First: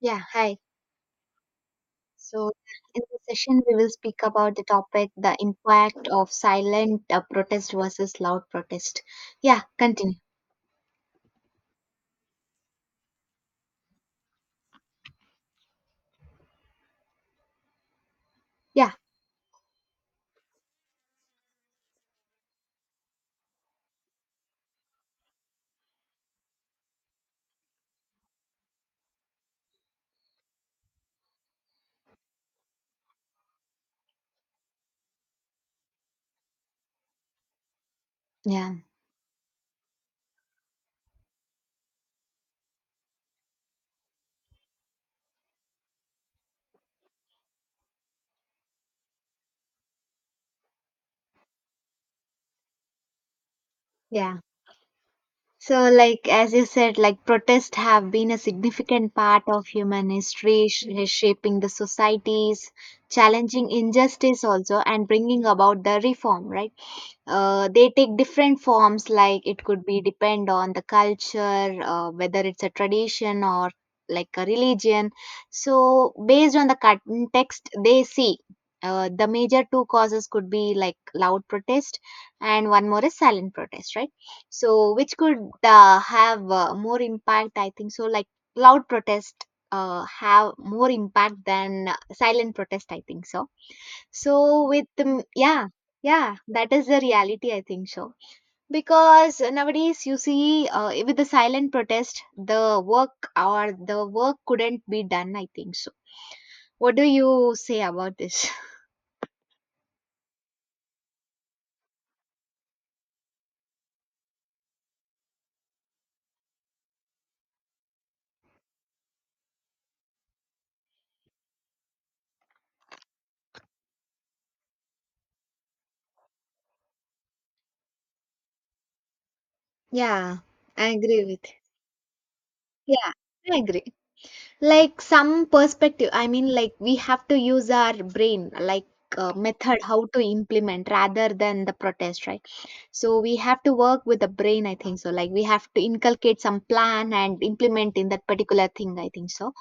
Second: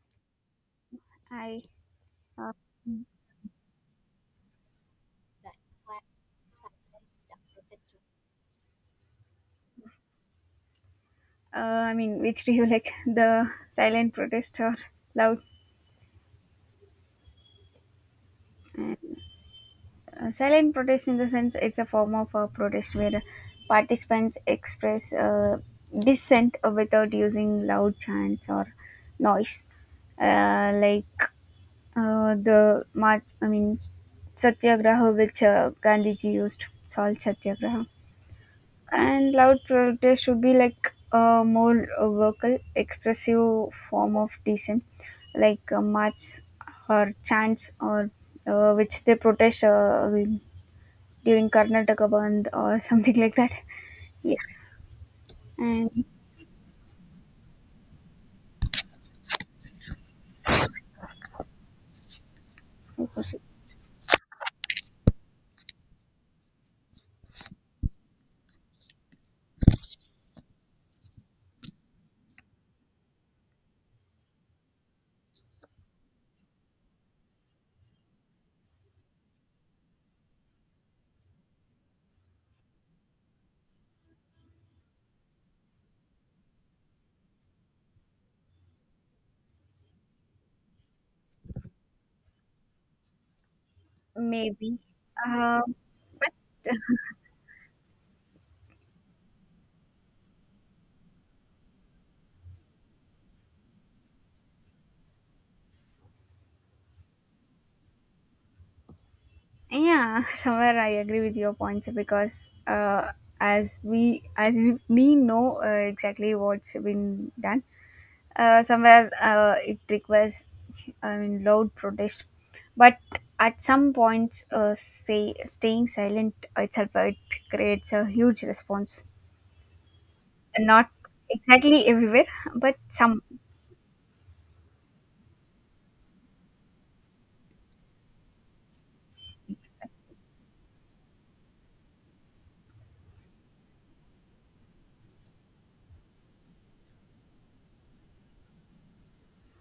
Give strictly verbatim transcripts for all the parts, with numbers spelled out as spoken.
Yeah, hi. I, So, uh, in mm, this session, we will speak about the topic the impact of silent uh, protest versus loud protest. Yeah, continue. uh, I mean, which do you like? The silent protest or loud? Yeah, And, uh, silent protest, in the sense, it's a form of a protest where participants express uh, dissent without using loud chants or noise. Uh, like uh, the march, I mean, Satyagraha, which uh, Gandhiji used, salt Satyagraha. yeah, And loud protest should be like a more uh, vocal expressive form of dissent, like uh, march or chants, or uh, which they protest uh, during Karnataka band or something like that. yeah. Yeah, So, and like, as you said, like, protests have been a significant part of human history, sh- shaping the societies, challenging injustice also, and bringing about the reform, right? Uh, they take different forms, like it could be depend on the culture, uh, whether it's a tradition or like a religion, so based on the context they see, uh, the major two causes could be like loud protest and one more is silent protest, right? So which could uh, have uh, more impact, I think so. Like loud protest uh, have more impact than uh, silent protest, I think so. So maybe, with the uh, yeah, yeah, that is the reality I think so. Because nowadays you see uh, with the silent protest, the work or the work couldn't be done. I think so. What do you say about this? yeah. Somewhere I agree with your points because uh, as we as we know uh, exactly what's been done. Uh, somewhere uh, it requires, I mean, loud protest. But at some points, uh, say staying silent itself, uh, it creates a huge response. Yeah, I Not agree with. exactly everywhere, but You. some. Yeah, I agree. Like some perspective. I mean, like we have to use our brain, like uh, method how to implement rather than the protest, right? So we have to work with the brain, I think so. Like we have to inculcate some plan and implement in that particular thing, I think so.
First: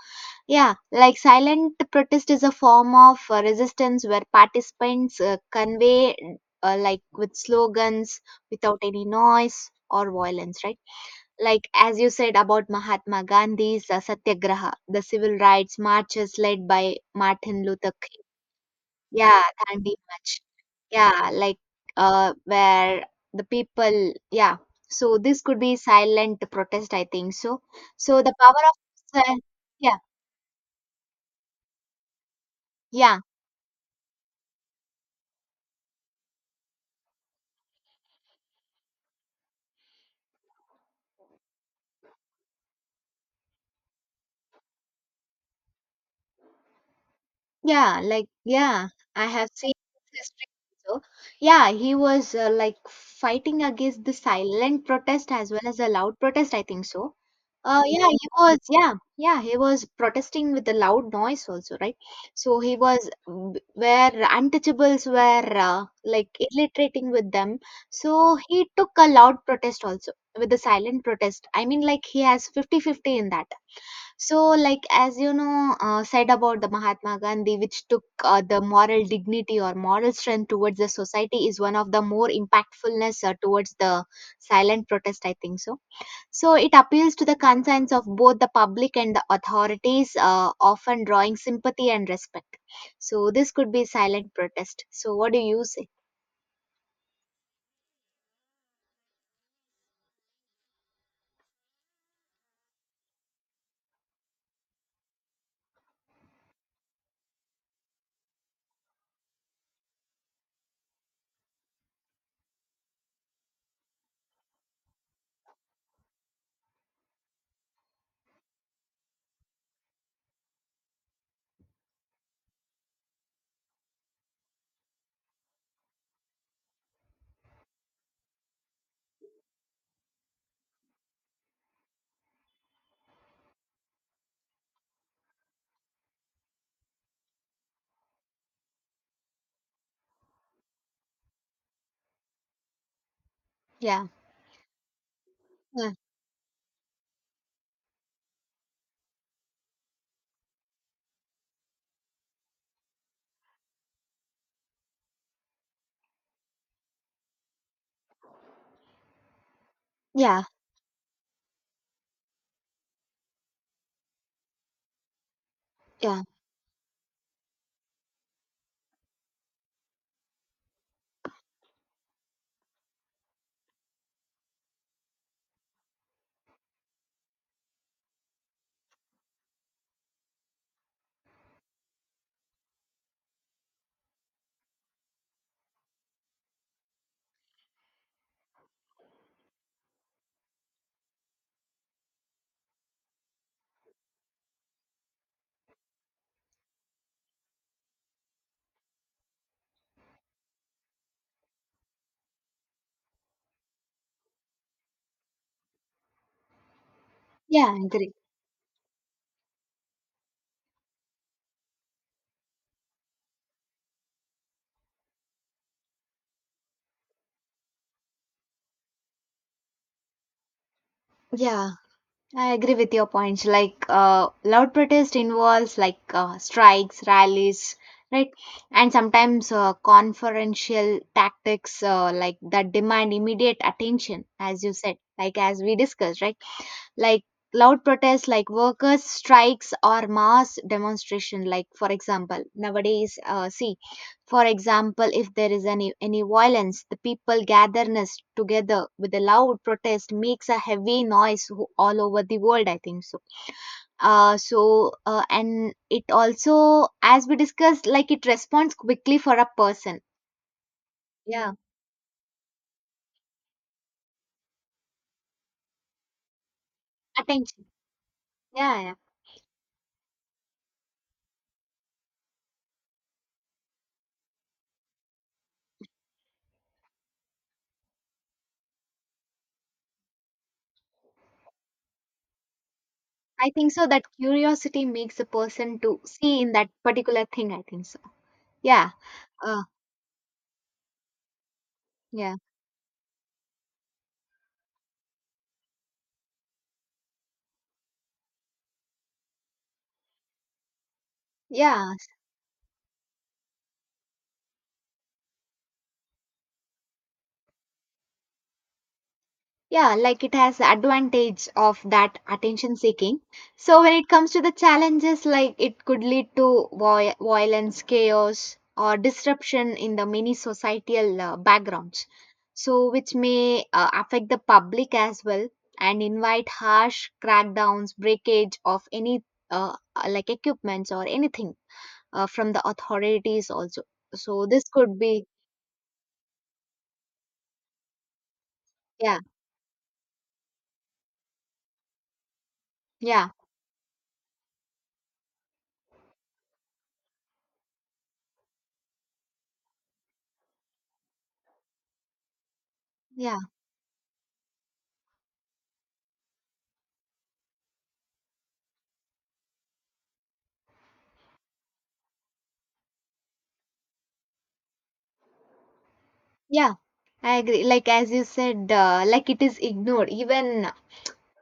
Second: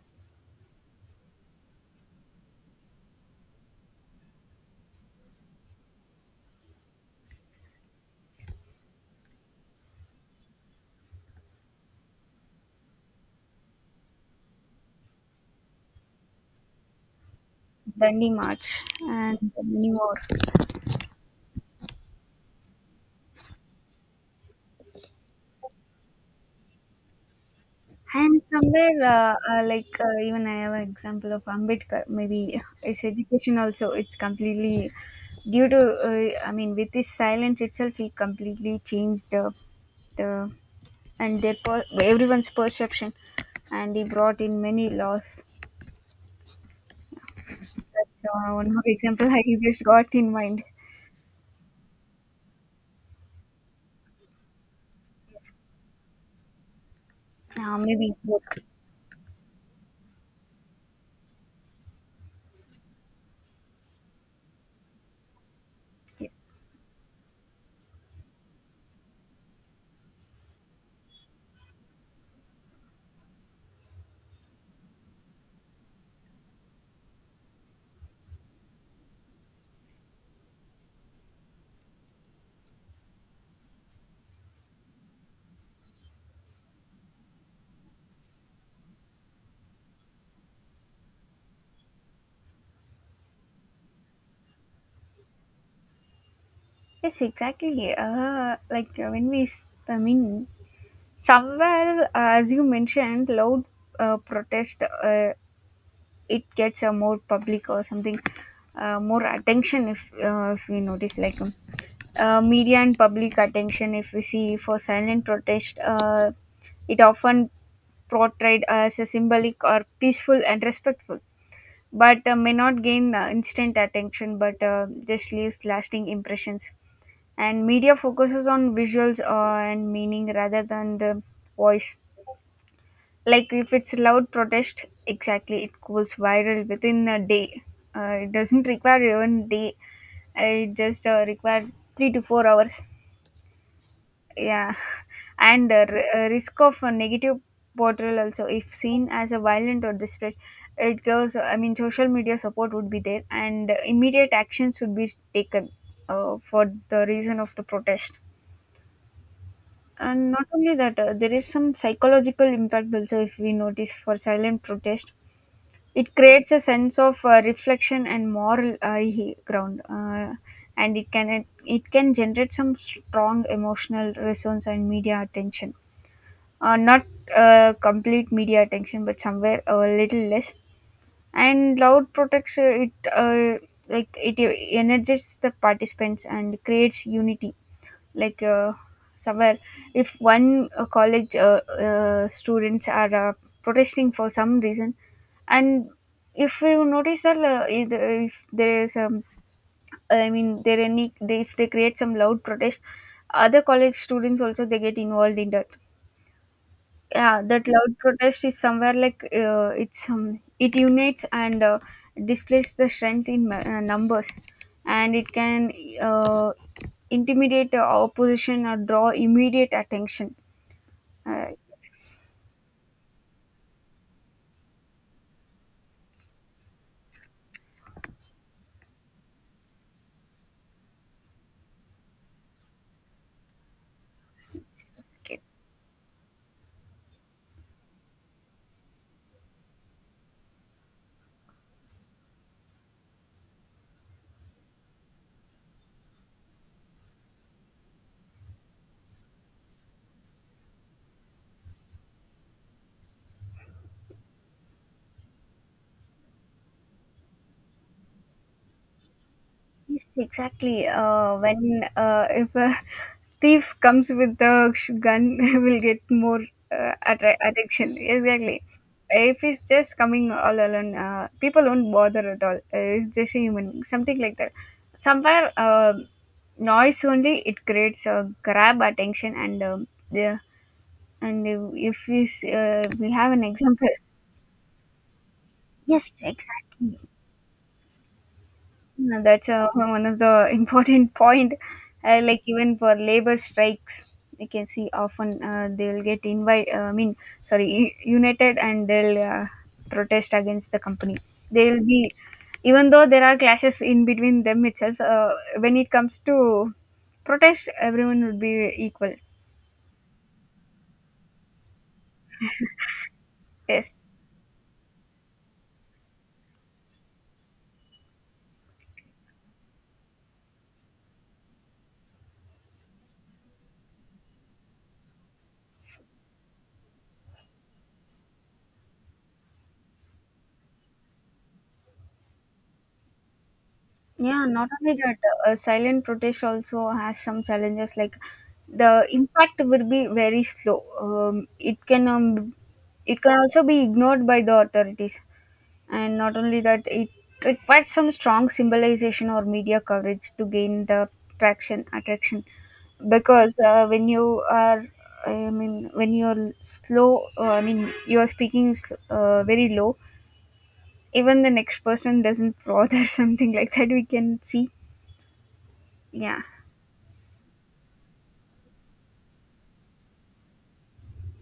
Yeah, like silent protest is a form of uh, resistance where participants uh, convey uh, like with slogans without any noise or violence, right? Like as you said about Mahatma Gandhi's uh, Satyagraha, the civil rights marches led by Martin Luther. Dandi March and Yeah, can't many be more. much. Yeah, like uh, where the people, yeah. So this could be silent protest, I think. So, so the And power of, somewhere, uh, si- uh, like, yeah, uh, even I have an example of Ambedkar. Maybe his yeah, education also, it's completely due to, uh, I mean, with his silence itself, he completely changed the the and their per- everyone's perception, and he brought in many laws. yeah, That's like uh, one more yeah, I example I have seen just got this in history. mind. So, yeah, he was uh, like fighting against the silent protest Yes. as well as the loud protest, I think so. Uh, Uh, yeah, Maybe he both. was, yeah, yeah, he was protesting with a loud noise also, right? So he was w- where untouchables were uh, like Yes, illiterating with them. So he took a loud protest also with a silent protest. I mean, like he has fifty fifty in that. So like as you know, uh, said about the Mahatma Gandhi, which took uh, the moral dignity or moral strength towards the society is one of the more impactfulness uh, towards the silent protest, I think so. So it appeals to the concerns of both the public and the authorities, uh, often drawing sympathy and respect. So this could be silent protest. So what do you say? yes, exactly. Uh, like, uh, when we s- I mean, somewhere, uh, as you mentioned, loud uh, protest, uh, it gets a more public or something, uh, more attention. If uh, if we notice, like, um, uh, media and public attention, if we see for silent protest, uh, it often portrayed as a symbolic or peaceful and respectful, but uh, may not gain uh, instant attention but uh, just leaves lasting impressions. And media focuses on visuals uh, and meaning rather than the voice. Like, if it's loud protest, exactly, it goes viral within a day. Uh, it doesn't require even day. It just uh, requires three to four hours. Yeah, Yeah, and uh, yeah, ri- uh, risk of a negative portrayal also, if seen as a violent or desperate. It goes, I mean, social media support would be there and immediate actions should be taken uh, for the reason of the protest. And yeah, not only that, uh, there is some psychological impact also. If we notice for silent protest, it yeah, creates a sense of uh, reflection and moral high ground. uh, and it can it, can generate some strong emotional resonance and media attention. Uh, not uh, complete media attention but somewhere a little less. And loud protects, uh, it, uh, like it energizes the participants and creates unity. Like, uh, somewhere, if one uh, college uh, uh, students are uh, protesting for some reason, and if you notice that, uh, if if there is, um, I mean, there any they, if they create some loud protest, other college students also, they get involved in that. Yeah, yeah. that I loud agree. protest is somewhere, like, uh, it's um, it unites and uh, displays the strength in ma- uh, numbers. And it can uh, intimidate uh, opposition or draw immediate attention. uh, Yeah, Yes. I agree with your points. Like uh, loud protest involves like uh, strikes, rallies, right? And sometimes uh, conferential tactics uh, like that demand immediate attention, as you said, like Okay. as we discussed, right? Like loud protests like workers strikes or mass demonstration, like for example nowadays uh, see, for example if there is any any violence the people gatherness together with a loud protest makes a heavy noise who- all over the world, I think so. Uh, so uh, and it also as we discussed like it responds quickly for a person. Yes, exactly. Uh, yeah, When, uh, if a thief comes with the sh- gun, will get more uh, attra- attention. attraction. Exactly. Yeah, yeah, If he's just coming all alone, uh, people won't bother at all. Uh, it's just a human being, something like that. Somewhere, uh, noise only it creates a grab attention and, um, yeah. And if if we s- uh, we have an I think so example. that curiosity makes a person to Yes, see in that exactly. particular thing, I think so. Yeah. Yeah, that's Uh, uh, one of the important point. Uh, yeah, Like, even for labor strikes, you can see, often uh, they'll get invite. Uh, I mean, sorry, u- united and they'll uh, protest against the company. They'll yeah, be, even though there are clashes in between them itself. Uh, when it comes to protest, everyone would be equal. yeah, like it has advantage of that attention seeking. So Yes. when it comes to the challenges, like it could lead to voi- violence, chaos, or disruption in the many societal uh, backgrounds. So which may uh, affect the public as well, and invite harsh crackdowns, breakage of any uh, uh, like equipments or anything uh, from the authorities also. So Yeah, this not could only that, be, uh, silent protest also has some challenges. Like, the yeah, impact will be very slow. Um, it can um, it yeah. can also be ignored by the authorities, and not only that, it requires some strong symbolization or media coverage to gain the traction attraction. yeah. Because uh, when you are, I mean, when you're slow, uh, I mean, you are speaking s- uh, very low. Even the next person doesn't bother something like that. We can see. Yeah, Yeah, I agree. Like as you said, uh, like it is ignored. Even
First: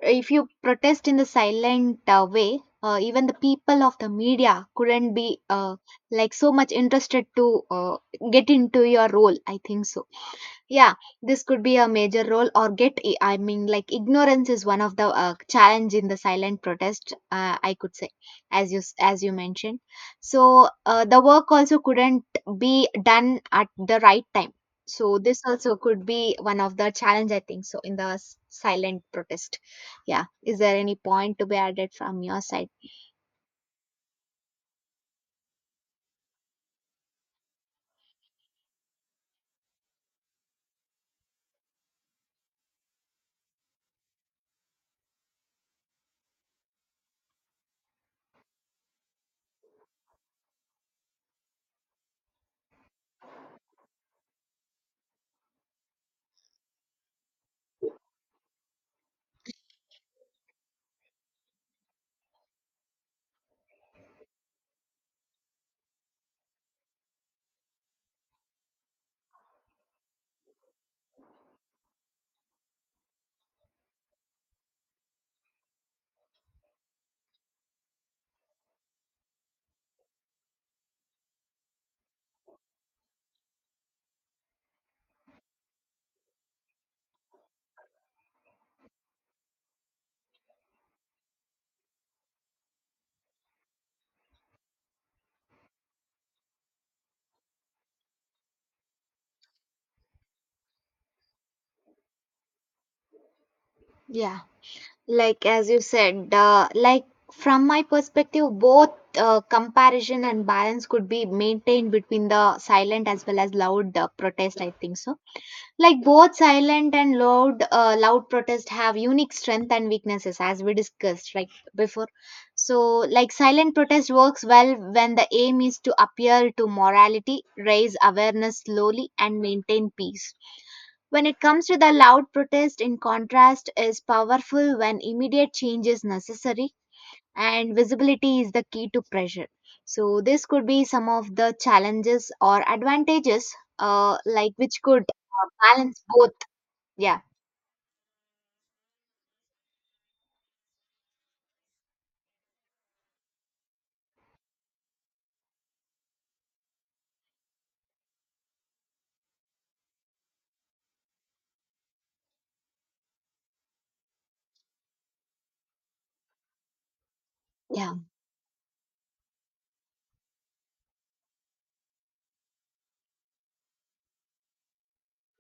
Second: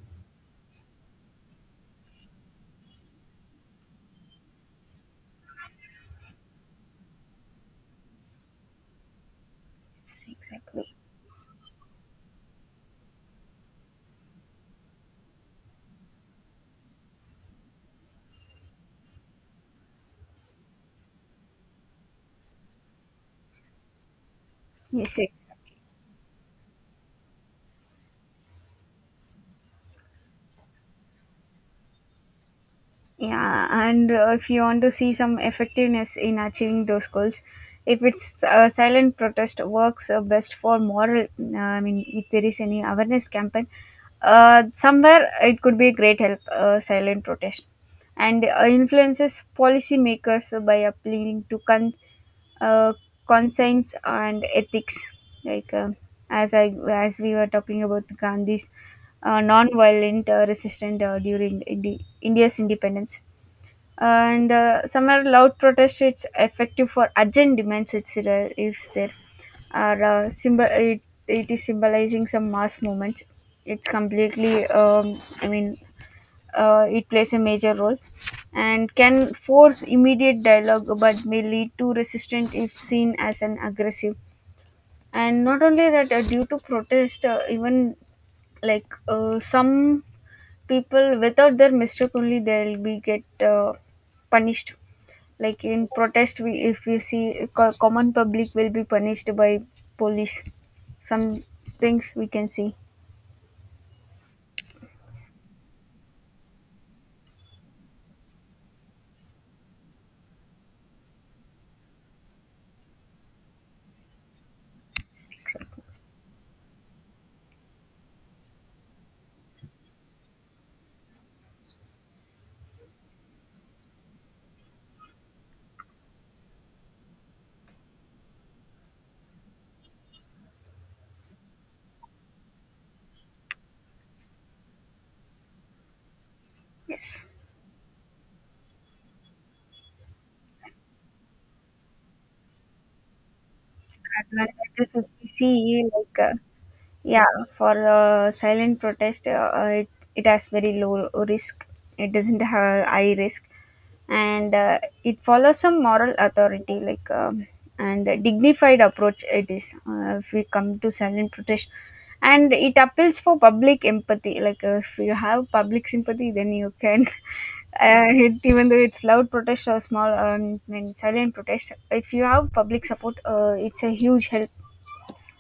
if you protest in the silent uh, way, uh, even the people of the media couldn't be uh, like so much interested to uh, get into your role. I think so. exactly. Yeah, this could be a major role or get. i- I mean, like ignorance is one of the uh, challenge in the silent protest. Uh, I could say, as you s- as you mentioned. So uh, the work also couldn't be done at the right time. So Yes. e- this also could be one of the challenge. I think so in the s- silent protest. Yeah, is there any point to be added from your side? Yeah, and uh, if you want to see some effectiveness in achieving those goals, if it's a silent protest works uh, best for moral, uh, I mean, if there is any awareness campaign, uh, somewhere it could be a great help, uh, silent protest. And uh, influences policymakers by appealing to con- uh, conscience and ethics, like, um as i as we were talking about Gandhi's uh, non-violent uh, resistance uh, during Indi- india's independence. And uh, somewhere loud protest, it's effective for urgent demands, it's there. If there are uh, symbol it, it is symbolizing some mass movements, it's completely, um, I mean, uh, it plays a major role, and can force immediate dialogue but may lead to resistance if seen as an aggressive. And not only that, uh, due to protest, uh, even, like, uh, some people without their mistake only, they'll be get uh, punished. Like in protest, we if you see, uh, co- common public will be punished by police, some things we can see. Yeah. Like as you said, uh, like from my perspective both uh, comparison and balance could be maintained between the silent as well as loud uh, protest, I think so. Like both silent and loud uh, loud protest have unique strength and weaknesses, as we discussed, like before. So like silent protest works well when the aim is to appeal to morality, raise awareness slowly and maintain peace. When it comes to the loud protest, in contrast, is powerful when immediate change is necessary Yes, and visibility is the key to pressure. So this could be some of the challenges or advantages, uh, like which advantages could if we uh, see, balance like, uh, both. Yeah, yeah, for uh, silent protest, uh, it, it has very low risk. It doesn't have high risk, and uh, it follows some moral authority, like, um, and a dignified approach. It is, uh, if we come to silent protest, and it appeals for public empathy. Like, uh, if you have public sympathy, then you can. yeah, Uh, it, even though it's loud protest or small, um, I mean silent protest, if you have public support, uh, it's a huge help.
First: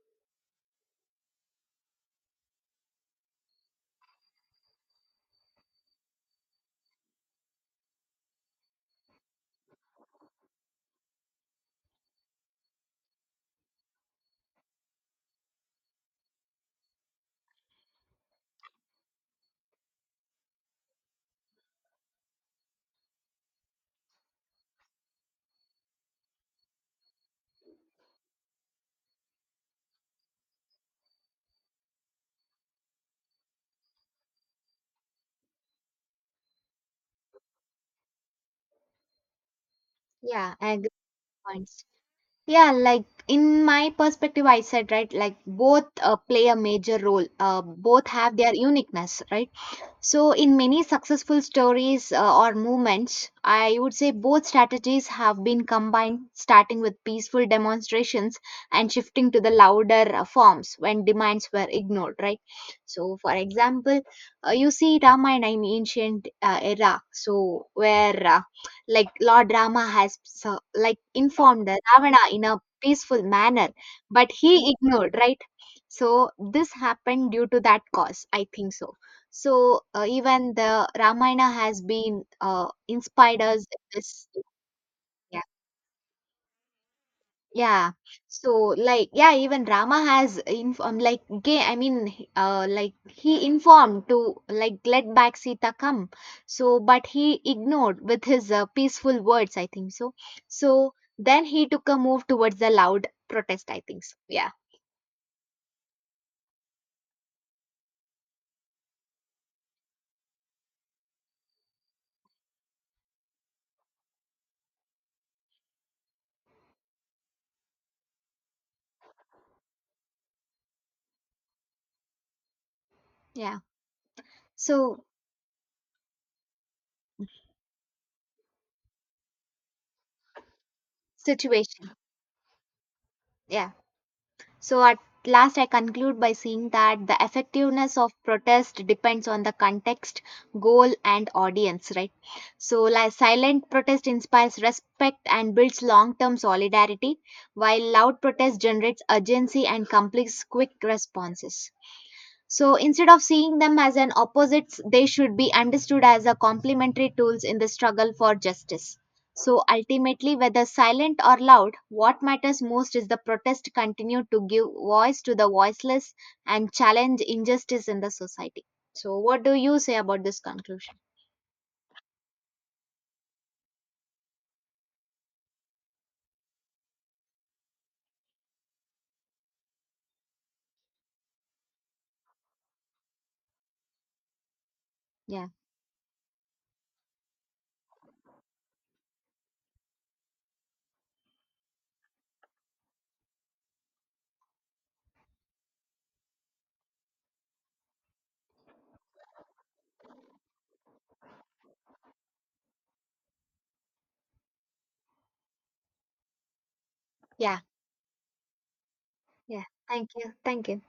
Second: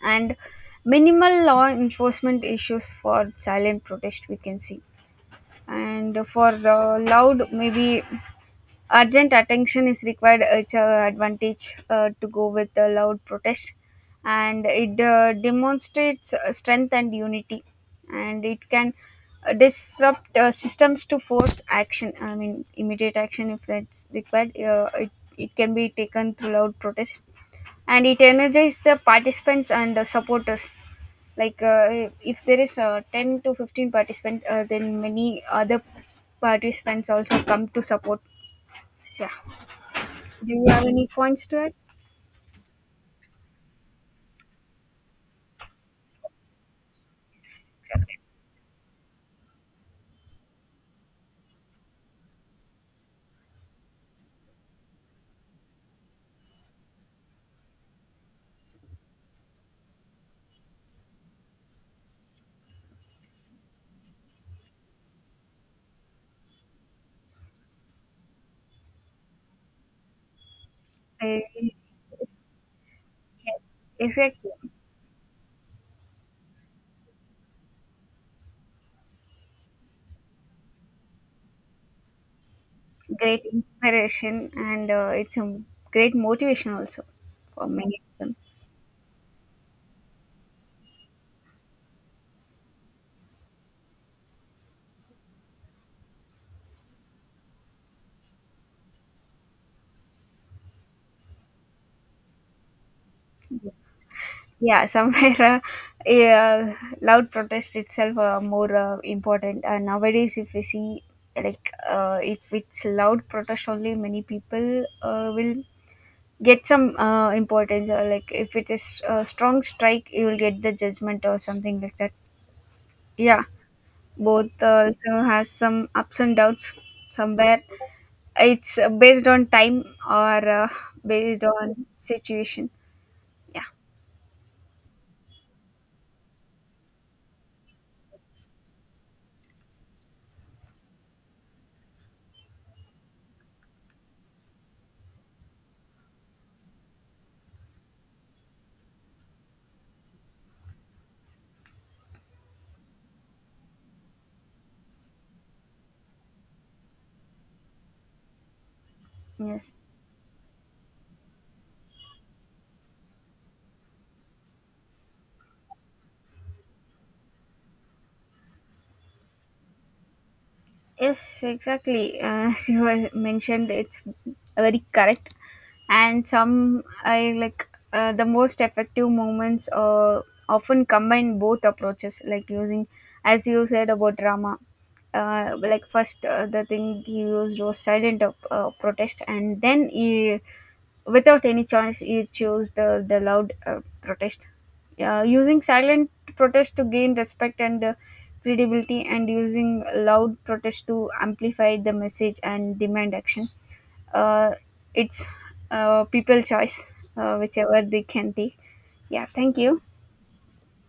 And minimal law enforcement issues for silent protest, we can see. And for uh, loud, maybe urgent attention is required, it's an advantage uh, to go with the loud protest. And it uh, demonstrates uh, strength and unity. And it can uh, disrupt uh, systems to force action, I mean immediate action if that's required. Uh, it, it can be taken through loud protest. And it energizes the participants and the supporters, like, uh, if there is uh, ten to fifteen participants, uh, then many other participants also come to support. Yeah. Do yeah. you I have agree any points to it? points. Yeah, like in my perspective, I said, right, like both uh, play a major role. Uh, both have their uniqueness, right? So, in many successful stories uh, or movements, I would say both strategies have been combined, starting with peaceful demonstrations and shifting to the louder uh, forms when demands were ignored, right? So, for example, uh, you see Ramayana in ancient uh, era, so where uh, like Lord Rama has so, like I, informed the Ravana in a peaceful yes, manner, but exactly. he ignored, right? So, this happened due to that cause, I think so. So uh, even the Ramayana has been uh, inspired Great us in this. inspiration, and uh, it's Yeah, a great motivation also for yeah. many of them. So like yeah, even Rama has informed like gay. I mean, he- uh, like he informed to like let back Sita come. So but he ignored with his uh, peaceful words. I think so. So then he took a move towards the loud protest. I think so. Yeah, Yeah. Somewhere, uh, yeah, loud protest itself, uh, more uh, important. And nowadays, if we see, like, uh, if it's loud protest only, many people uh, will get some uh, importance, or like, if it is a strong strike, you will get the judgment or something like that. Yeah, yeah. both uh, So also has some ups and downs. Somewhere, it's uh, based on time or uh, based on situation. situation. Yeah, Yeah. So, at last, I conclude by saying that the effectiveness of protest depends on the context, goal, and audience, right? So, like silent protest inspires respect and builds long term solidarity, while loud protest generates urgency and complex quick responses. So instead of seeing them as an opposites, they should be understood as a complementary tools in the struggle for justice. So yes. ultimately, whether silent or loud, what matters most is the protest continue to give voice to the voiceless and challenge injustice in the society. So what do you say about this conclusion? Yes, exactly. As you have mentioned, it's very correct. And some, I like, uh, the most effective movements uh, often combine both approaches, like, using, as you said, about drama, Yeah. uh, like, first uh, the thing he used was silent uh, uh, protest, and then he, without any choice, he chose the the loud uh, protest, uh, using silent protest to gain respect and uh, credibility, and using loud protest to amplify the message and demand action. uh, it's uh, people choice, uh, Yeah. whichever they can take. Yeah, thank Yeah. you. Thank you. Thank you.